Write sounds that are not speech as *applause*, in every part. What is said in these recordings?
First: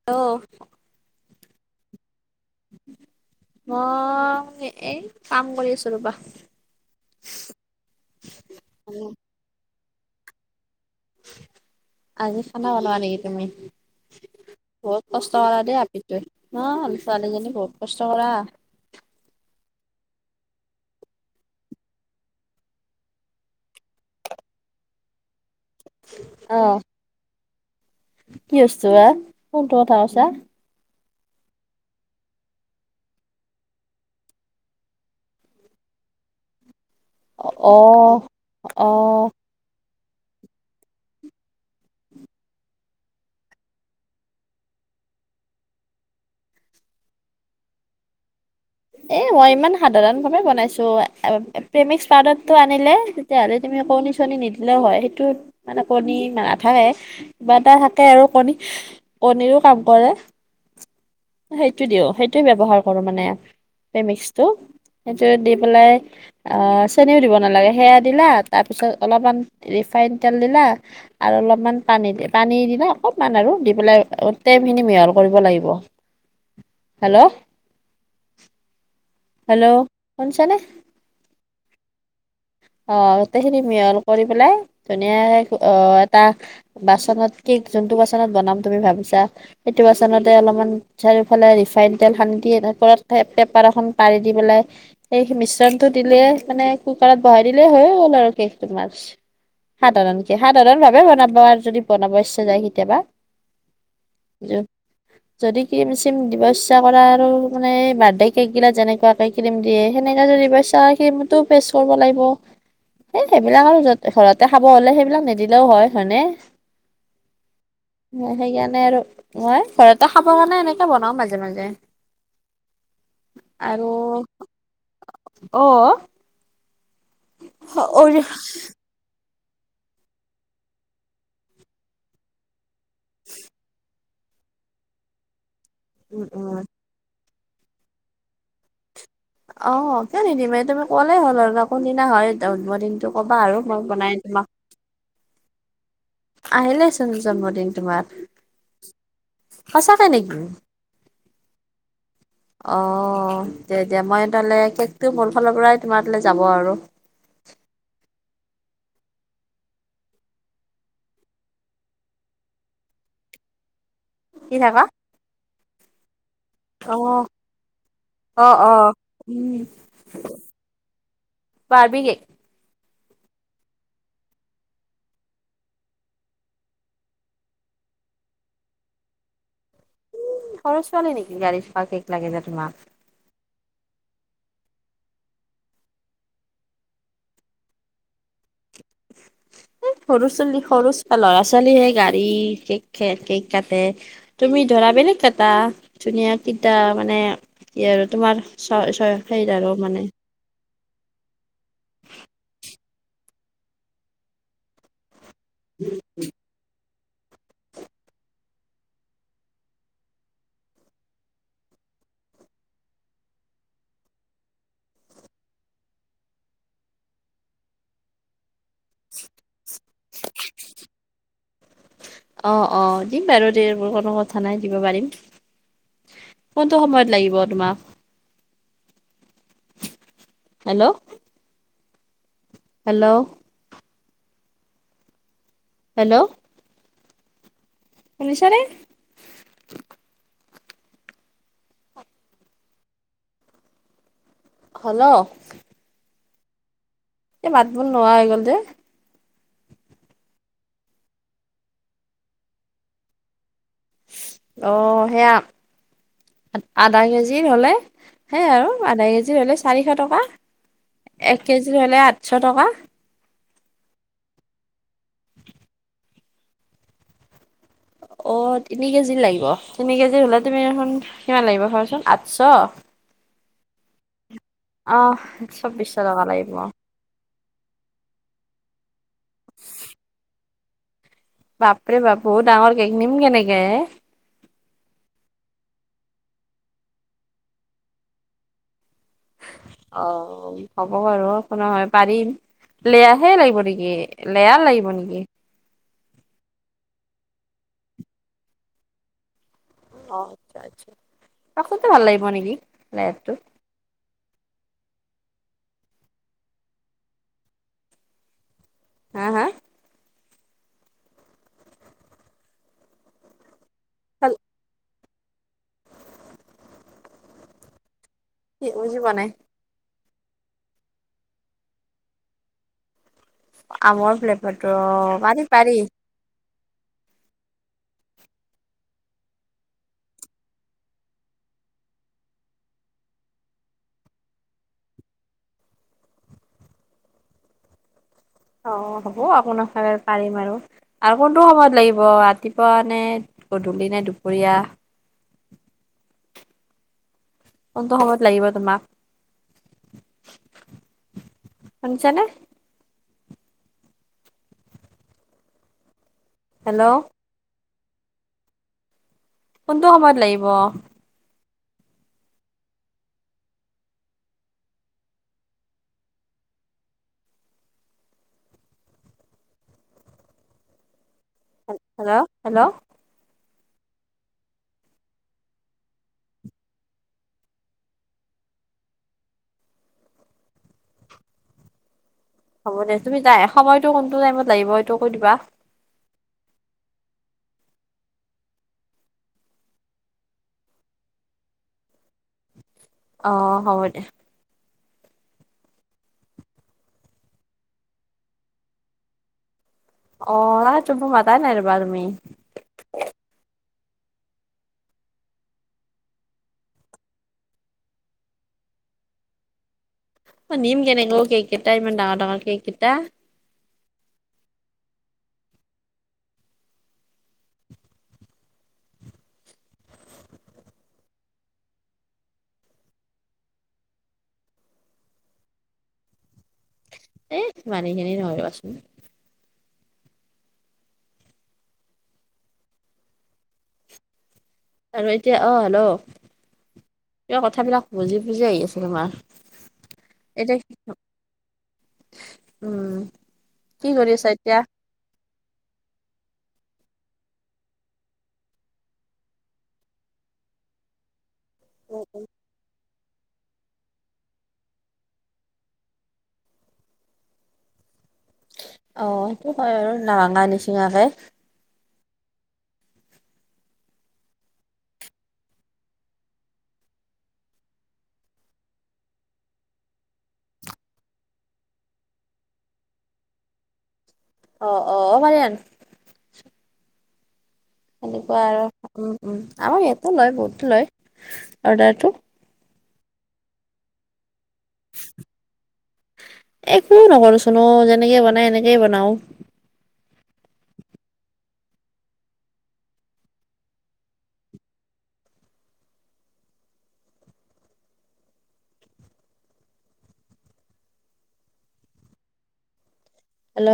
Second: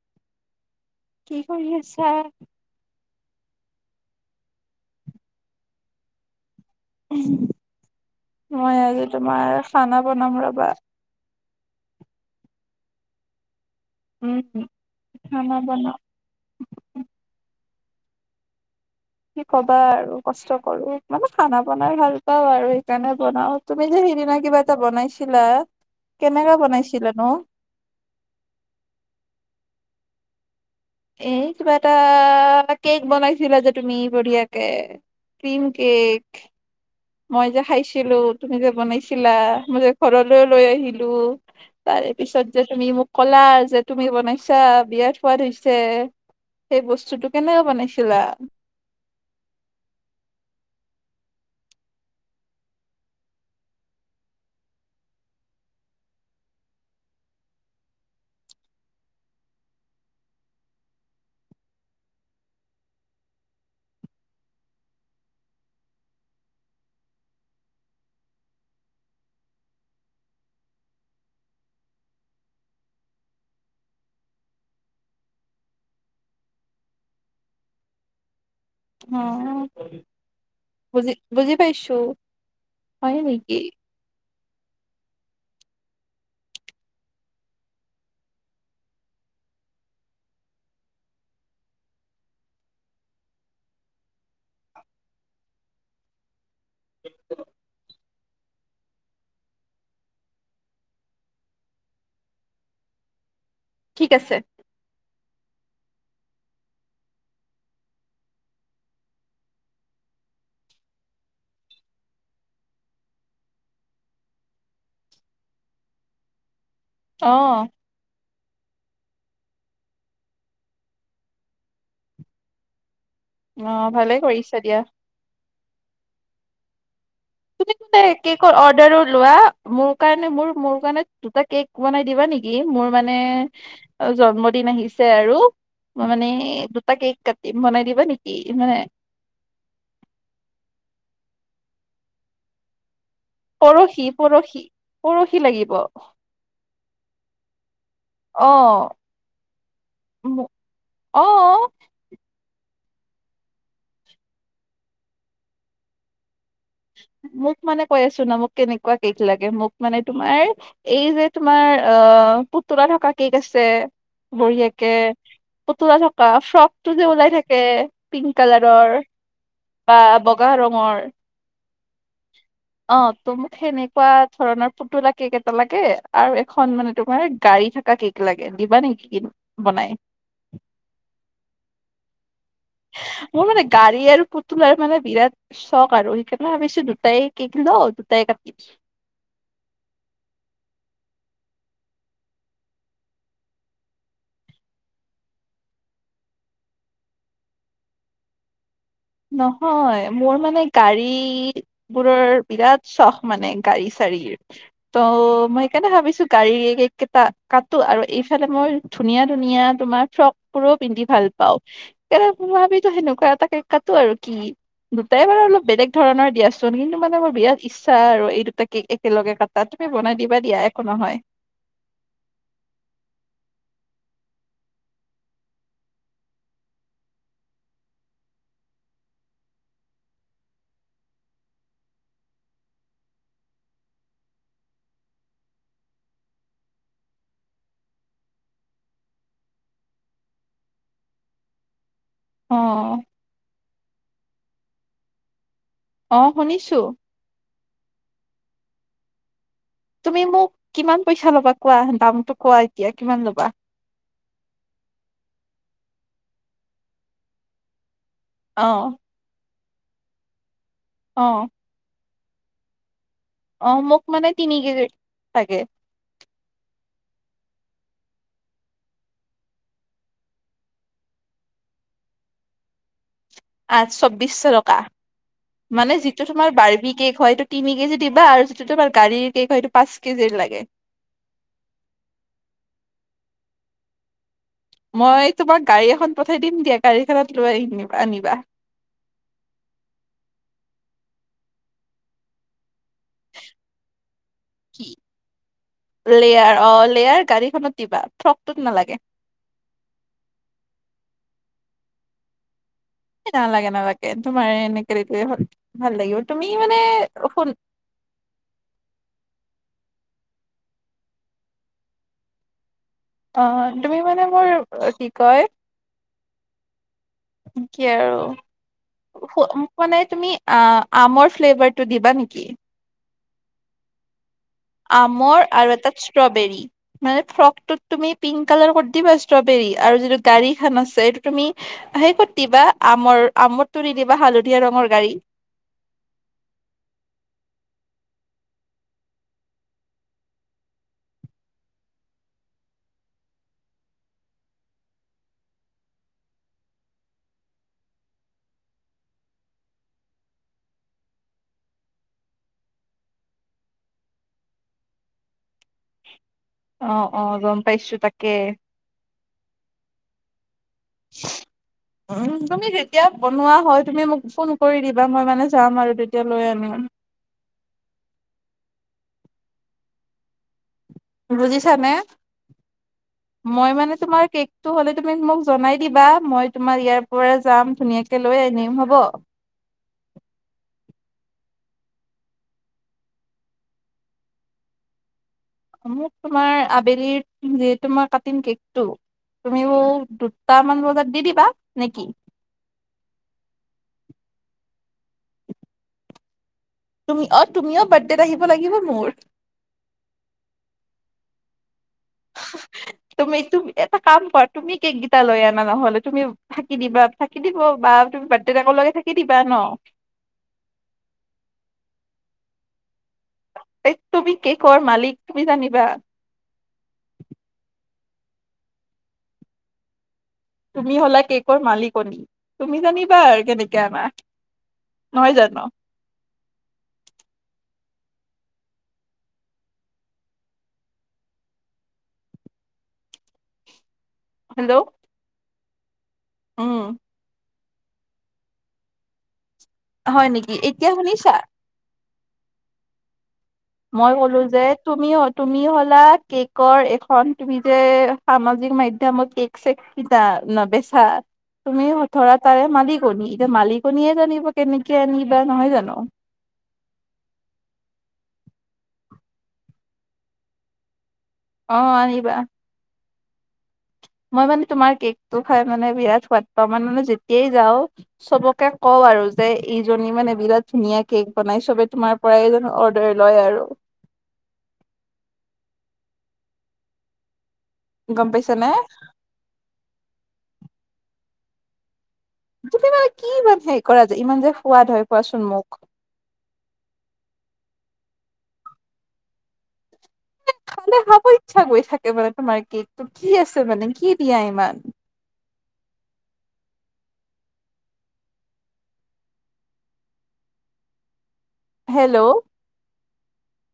Hello. কি কৰি আছা? মই এই কাম কৰি আছো ৰবা। মই আজি তোমাৰ খানা বনাম ৰবা। আজি খানা বনোৱা নেকি তুমি? উম, বহুত কষ্ট খানা কৰা দেই বনাও। আপি - অ ছোৱালীজনী বহুত কষ্ট কৰা। কি ক'বা আৰু কষ্ট কৰোঁ মানে খানা বনাই ভাল পাওঁ আৰু সেইকাৰণে বনাওঁ। তুমি যে সিদিনা কিবা এটা বনাইছিলা, কেনেকা অ'। বনাইছিলা নো? কি বস্তু বা, কোনটোয কথা কৈছা? এই কিবা এটা কেক বনাইছিলা যে তুমি বঢ়িয়াকে‌? Cream cake. মই যে অ', খাইছিলোঁ, তুমি যে অ', বনাইছিলা, মই যে ঘৰলৈও লৈ আহিলোঁ। তাৰে পিছত যে তুমি মোক ক'লা যে তুমি বনাইছা বিৰাট সোৱাদ হৈছে। সেই বস্তুটো কেনেকে বনাইছিলা? এ মই ইমান সাধাৰণ ভাৱে বনাইছোঁ, অ', -অ', -অ', প্ৰেমিক্স পাউদাৰটো আনিলে। তেতিয়াহ'লে তুমি অ', কণী-চণী নিদিলেও হয়, সেইটোত মানে কণী নাথাকে। কিবা এটা থাকে আৰু কণী হি কণীৰো কাম কৰে। মই সেইটো দিও, সেইটোৱে ব্যৱহাৰ কৰোঁ মানে সেই মিক্সটো। সেইটো দি পেলাই। অ', চেনিও দিব নালাগে, সেয়া দিলা তাৰপিছত অলপমান ৰিফাইন তেল দিলা। আৰু অলপমান পানী দি পানী দিলা অকণমান আৰু দি পেলাই গোটেই খিনি মিহল কৰিব লাগিব। হেল্ল',। হেল্ল', শুনিছা নে? বুজি-বুজি পাইছোঁ। আহ', গোটেইখিনি মিহল কৰি পেলাই, ধুনীয়াকে আহ', এটা। বাচনত কেক, যোনটো বাচনত বনাম তুমি ভাবিছা, সেইটো বাচনতে অলপমান। চাৰিওফালে ৰিফাইন তেল সানি দি তাৰ ওপৰত পেপাৰ এখন পাৰি দি পেলাই। এ', সেই মিশ্ৰণটো দিলে মানে কুকাৰত বহাই দিলে হৈয়ে গ'ল আৰু কেকটো তোমাৰ। সাধাৰণকে, সাধাৰণ ভাৱে বনাব আৰু যদি বনাব ইচ্ছা যায় কেতিয়াবা। ঠিক আছে। উম', যদি ক্ৰিম-চ্ৰিম দিব ইচ্ছা কৰা আৰু মানে বাৰ্থডে কেক গিলা যেনেকুৱা কৈ। ক্ৰীম দিয়ে সেনেকে যদি পই চাহ ক্ৰীমতটো পেচ কৰিব লাগিব। অ', সেই সেইবিলাক আৰু য'ত ঘৰতে খাব হ'লে সেইবিলাক নিদিলেও হয়, হয়নে। অহ',। সেইকাৰণে আৰু, মই ঘৰতে খাব কাৰণে এনেকে বনাওঁ মাজে-মাজে। অ আৰু, ভালে কৰিছা দিয়া অহ',। তুমি ত কেকৰ অৰ্ডাৰও লোৱা, মোৰ কাৰণে মোৰ-মোৰ কাৰণে দুটা কেক বনাই দিবা নি নিকি, মোৰ মানে জন্মদিন আহিছে আৰু মই উম মানে উম দু দুটা কেক কাটিম, বনাই দিবা নেকি? মানে। অ', কিয় নিদিম এই তুমি ক'লে হ'ল আৰু কোনদিনা হয় তোমাৰ জন্মদিনটো? ক'বা আৰু মই বনাই তোমাক পৰহি-পৰহি, পৰহি লাগিব। আহিলেচোন জন্মদিন তোমাৰ, অ সঁচাকেই নেকি? অওও',। অহ', তেতিয়া মই তালে কেকটো মোৰ ফালৰ পৰাই তোমাৰ তালৈ যাব আৰু। মোক মানে কৈ আছোঁ ন মোক কেনেকুৱা কেক লাগে মোক মানে তোমাৰ। এই যে তোমাৰ অ', পুতলা থকা কেক আছে? কি থাকা বঢ়িয়াকৈ পুতলা থকা ফ্ৰক। ফ্ৰকটো যে অ' ওলাই থাকে পিংক অ' অ' কালাৰৰ উম বা বগা ৰঙৰ। Barbie cake? অ', তো মোক সেনেকুৱা ধৰণৰ পুতলা কেক এটা লাগে আৰু এখন মানে তোমাৰ গাড়ী থাকা কেক। সেইটো লাগে, দিবা নেকি কি বনাই? সৰু ছোৱালী নেকি গাড়ী চা কেক লাগে যে তোমাক? মোৰ মানে গাড়ী আৰু পুতুল আৰু মানে বিৰাট চক আৰু তাই ভাবিছিলো দুটাই কেক লও দুটাই কাটিম। *inaudible* ও সৰু ছোৱালী সৰু ল'ৰা ছোৱালীহে গাড়ী কেক খেক কেক কাটে তুমি ধৰা বেলেগ কাটা, ধুনীয়া কেইটা মানে কি আৰু তোমাৰ ছ ছ নহয় মোৰ মানে গাড়ীবোৰৰ বিৰাট চখ মানে গাড়ী - চাৰীৰ, ত মই সেনে ভাবিছো গাড়ীয়ে একে কেইটা কাটো আৰু এইফালে মই ধুনীয়া - ধুনীয়া তোমাৰ ফ্ৰকবোৰো পিন্ধি ভাল পাও। তে তোমাৰ আমিটো সেনেকুৱা এটা কেক কাটো আৰু কি? দুটাই আনো, বেলেগ ধৰণৰ দিয়াচোন কিন্তু মানে মোৰ বিৰাট ইচ্ছা আৰু এই দুটা কেক একেলগে কাটা, তুমি বনাই দিবা দিয়া একো নহয়। অ অ, দিম বাৰু দে মোৰ কোনো কথা নাই দিব পাৰিম। কোনটো সময়ত লাগিব তোমাক? হেল্ল'? হেল্ল'? হেল্ল'? শুনিছা নে? অ অ। হেল্ল'? অ শুনিছো। এ মাত বোল নোহোৱা হৈ গ'ল যে? তুমি মোক কিমান পইচা ল'বা কোৱা দামটো কোৱা এতিয়া কিমান ল'বা? চি অ সেয়া আত আধা কেজি হলে সেই অ আৰু আধা কেজি হ'লে চাৰিশ টকা, অ এক কেজি হ'লে আঠশ টকা। অ মোক মানে তিনি কেজ লাগে। অ তিনি কেজি লাগিব, তিনি কেজি হ'লে তুমি এইখন কিমান লাগিব কোৱাচোন আঠশ? আঠ চৌবিশৰক অহ, চৌবিচশ টকা লাগিব। বাৰ্বি কেক হয়তো তিনি কেজি দিবা আৰু যিটো তোমাৰ গাড়ীৰ কেক হয়টো পাঁচ কেজিৰ লাগে। বাপৰে বাপু! ডাঙৰ কেক নিম কেনেকে? মই তোমাক গাড়ী এখন পঠাই দিম দিয়া গাড়ীখনত লৈ আনিবা আনিবা। অ হ'ব বাৰু, একো নহয় পাৰিম। লেয়াহে লাগিব নেকি? লেয়া কি লাগিব নেকি? লেয়াৰ অ লেয়াৰ গাড়ীখনত দিবা, ফ্ৰকটোত নালাগে। অ *inaudible* তাতেটো ভাল লাগিব নেকি? এ লেয়াৰটো নালাগে নালাগে, তোমাৰ এনেকে ভাল লাগিব, তুমি মানে শুন হা হা? অ, তুমি মানে ভাল মোৰ অ কি কয়? কি আৰু কি বুজি পোৱা নাই? ফো মোক মানে তুমি আ আমৰ ফ্লেভাৰটো দিবা নেকি? আমাৰ ফ্লেভাৰটো অ পাৰি আমৰ আৰু পাৰি। এটাত ষ্ট্ৰবেৰী মানে ফ্ৰকতোত তুমি পিংক কালাৰ কৰি দিবা ষ্ট্ৰবেৰী আৰু যিটো গাড়ী খান আছে এইটো তুমি সেই ক'ত দিবা আমৰ আমতটোৰি দিবা হালধীয়া ৰঙৰ গাড়ী। অ হ'ব আকো নহয় পাৰিম আৰু আৰু কোনটো সময়ত লাগিব ৰাতিপুৱা নে, গধূলি নে, দুপৰীয়া? কোনটো সময়ত লাগিব তোমাক! শুনছানে? হেল্ল' অ' অ' গম পাইছো তাকে! কোনটো সময়ত লাগিব? উম তুমি যেতিয়া বনোৱা হয় তুমি মোক ফোন কৰি দিবা মই মানে যাম আৰু তেতিয়া লৈ আনিম। বুজিছা নে? হেল্ল' হেল্ল' মই মানে তোমাৰ কেকটো হ'লে তুমি মোক জনাই দিবা মই তোমাৰ ইয়াত শুকবাৰে যাম ধুনীয়াকে লৈ আনিম হ'ব? হ'ব দে তুমি যাই সময়তটো কোনটো টাইমত লাগিব এইটো কৈ দিবা। মোক তোমাৰ আবেলিৰ যিহেতু মই কাটিম কেকটো তুমিও দুটামান বজাত দি দিবা' নে'কি? অ হব দে। তুমি অ তুমিও বাৰ্থডেত আহিব লাগিব মোৰ। অ মানে তোম'তো মাতাই নাই ৰবা তুমি। তুমি তুমি এটা কাম কৰা তুমি কেক গীটা লৈ আনা নহলে তুমি থাকি দিবা থাকি দিব বা তুমি বাৰ্থডেটকে থাকি দিবা ন? অ নিম কেনেকুৱ অ কেক কেইটা ইমান ডাঙৰ ডাঙৰ কেক কেইটা। তুমি কেকৰ মালিক তুমি জানিবা। তুমি হলা কেকৰ মালিকনী তুমি জানিবা আৰু কেনেকে আনা। নহয় জানো? এ মানেই খিনি নৰকচোন হেল্ল' আৰু এতিয়া অ হেল্ল' উম কিবা কথাবিলাক বুজি বুজিএ আহি আহিআচে তোমাৰ। হয় নেকি এতিয়া শুনিছা? উম কি কৰি মই আছা ক'লো এতিয়া? যে তুমি তুমি হ'লা কেকৰ এখন তুমি যে সামাজিক মাধ্যয়মত কেক *unintelligible* কিতা নেবেচা তুমি হঠৰা তাৰে মালিকনী এতিয়া মালিকনীয়ে জানিব কেনেকে আনিবা' নহয় জানো? অ সেইটো হয় আৰু নৰিঙা নিচিঙাকে। অ আনিবা। মই মানে তোমাৰ কেকটো খাই মানে বিৰাট সোৱাদ পাওঁ মানে মানে যেতিয়াই যাওঁ সবকে কও আৰু যে ইজনী মানে বিৰাট ধুনীয়া কেক বনাই চবে তোমাৰ পৰাই এজন অৰ্ডাৰ লয় আৰু। অ' অ' অ ভালে আৰু গম সেনেকুৱা পাইছা আৰু নে আমাৰ ইয়াতো লয় বহুত লয় অৰ্ডাৰটো। তুমি মানে কি ইমান হেৰি কৰা যে ইমান যে সোৱাদ হয় কোৱাচোন মোক একোও নকৰোচোন অ যেনেকে বনাই এনেকেই বনাওঁ। মানে খাব ইচ্ছা গৈ থাকে মানে তোমাৰ কেকটো কি আছে মানে, কি দিয়া ইমান? হেল্ল হেল্ল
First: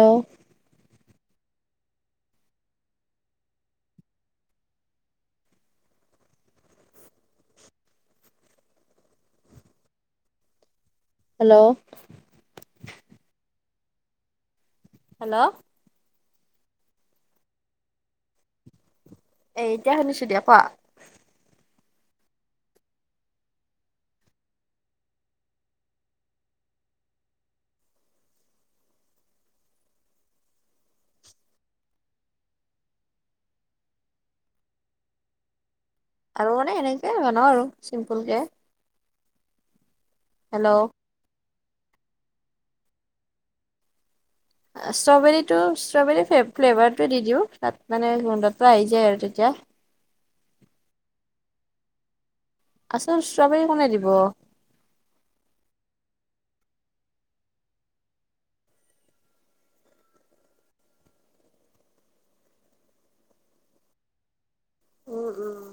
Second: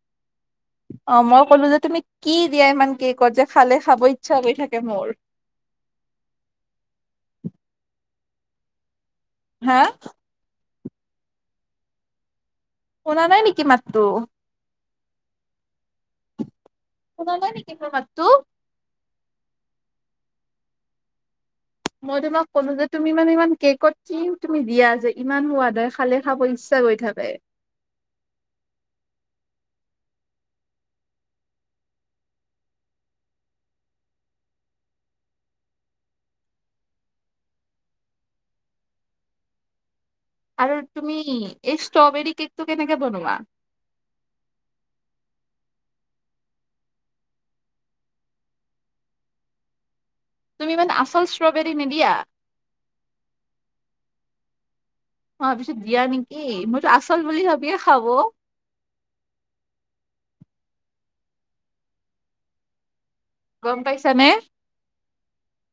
অ মই ক'লো যে তুমি কি দিয়া ইমান কে কত যে খালে খাব ইচ্ছা হৈ থাকে মোৰ হা হেল্ল' শুনা নাই নেকি মাতটো হেল্ল' শুনা নাই নেকি মোৰ মাততো এ এতিয়া শুনিছো দিয়া কোৱা মই তোমাক ক'লো যে তুমি মানে ইমান কেকত কি তুমি দিয়া যে ইমান সোৱাদ হয় খালে খাব ই গৈ থাকে আৰু মানে এনেকে বনাও আৰু চিম্পুল কে আৰু হেল্ল' তুমি এই ষ্ট্ৰবেৰী কেকটো কেনেকে বনোৱা ষ্ট্ৰবেৰীটো ষ্ট্ৰবেৰী ফ ফ্লেভাৰটো দি দিওঁ তাত মানে গোন্ধটো আহি যায় আৰু তেতিয়া তুমি মানে আচল ষ্ট্ৰবেৰী নিদিয়া আচল ষ্ট্ৰবেৰী কোনে দিব ম‌ই ভাবিছো দিয়া নেকি মইতো আচল বুলি ভাবিয়ে খাব গম পাইছা নে উ উম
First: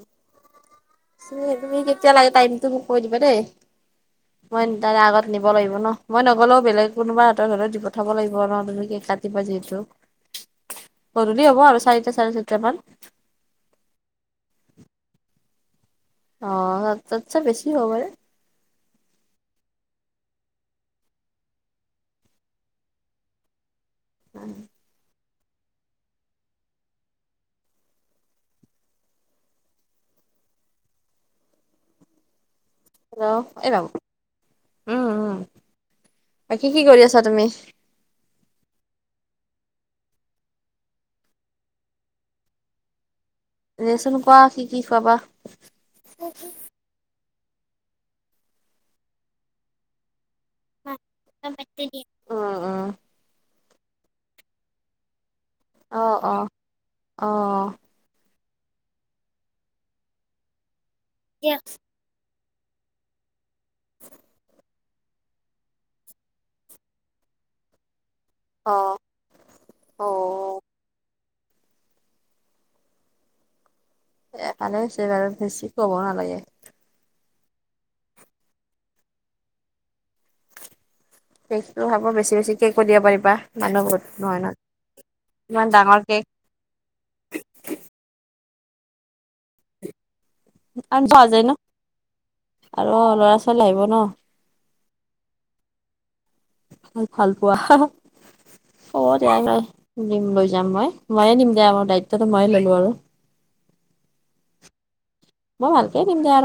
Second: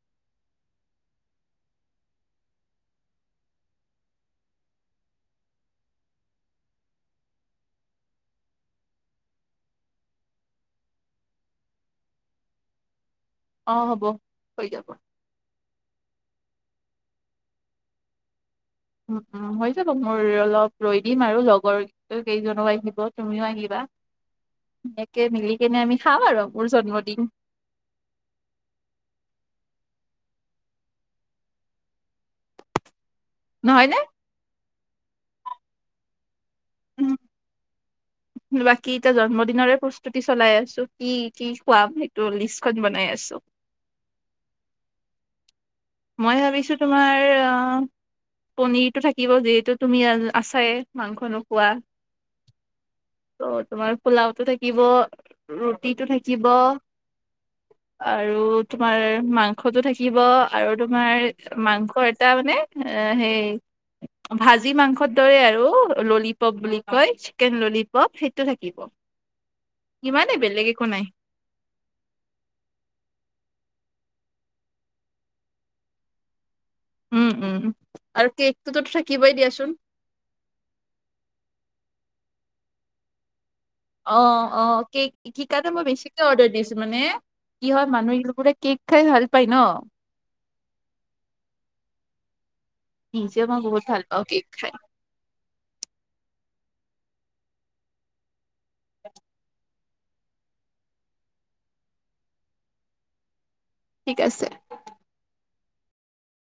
তুমি কেতিয়া লাগে টাইমটো মোক কৈ দিবা দেই *unintelligible* মই তাৰে আগত নিব লাগিব ন মই নগ'লেও বেলেগ কোনোবা হাতৰ হলেও দি পঠাব লাগিব ন তুমকৈ কাটিবা যিহেতু গধূলি হ'ব আৰু চাৰিটা চাৰে চাৰিটা মান অ হ'ব হৈ যাব অ তাতচে বেছি হব পাৰে উম উম মই অলপ ৰৈ দিম, আৰু লগৰ কেইজনো আহিব তুমিও আহিব এনেকে মিলি কেনে আমি খাাম আৰু মোৰ জন্মদিন হেল্ল' নহয় এইবাবু নে? কি কি কৰি উম, আছা তুমি বাকী এতিয়া জন্মদিনৰে প্ৰস্তুতি চলাই আছো কি কি খোৱাম সেইটো লিষ্টখন বনাই আছো দেচোন কোৱা কি কি খোৱাবা মই ভাবিছো তোমাৰ অ পনিৰটো থাকিব যিহেতু তুমি আছায়ে মাংস নোখোৱা উম উম ত তোমাৰ পোলাওটো থাকিব অ অ ৰুটিটো অ থাকিব অ আৰু তোমাৰ মাংসতটো থাকিব আৰু তোমাৰ মাংস এটা মানে এ সেই ভাজি মাংসত তই আৰু ললিপপ বুলি কয় চিকেন ললিপপ সেইটো থাকিব অ ইমানেই বেলেগ একো নাই এ ভালে হৈছে বাৰু বেছি ক'বও নালাগে উম উম আৰু কেকটো ত থাকিব দিয়াচোন কেকটো খাব বেছি বেছি কেক কৰিব দিব পাৰিবা মানুহ বহুত অ নহয় ন অ ইমান কেকটা মই ডাঙৰ বেছিকে কেক অৰ্ডাৰ দিছো মানে কি হয় মানুহবিলাকে কেক খাই ভাল পায় ন আন যোৱা যায় ন আৰু অ ল'ৰা নিজে মই ছোৱালী আহিব বহুত ন ভাল পাওঁ কেক খাই মোক ভাল পোৱা অ দিয়া নাই দিম লৈ যাম মই ময়ে দিম দে ম দায়িত্বটো ময়ে ললো আৰু ঠিক আছে। মই ভালকে দিম দে আৰু।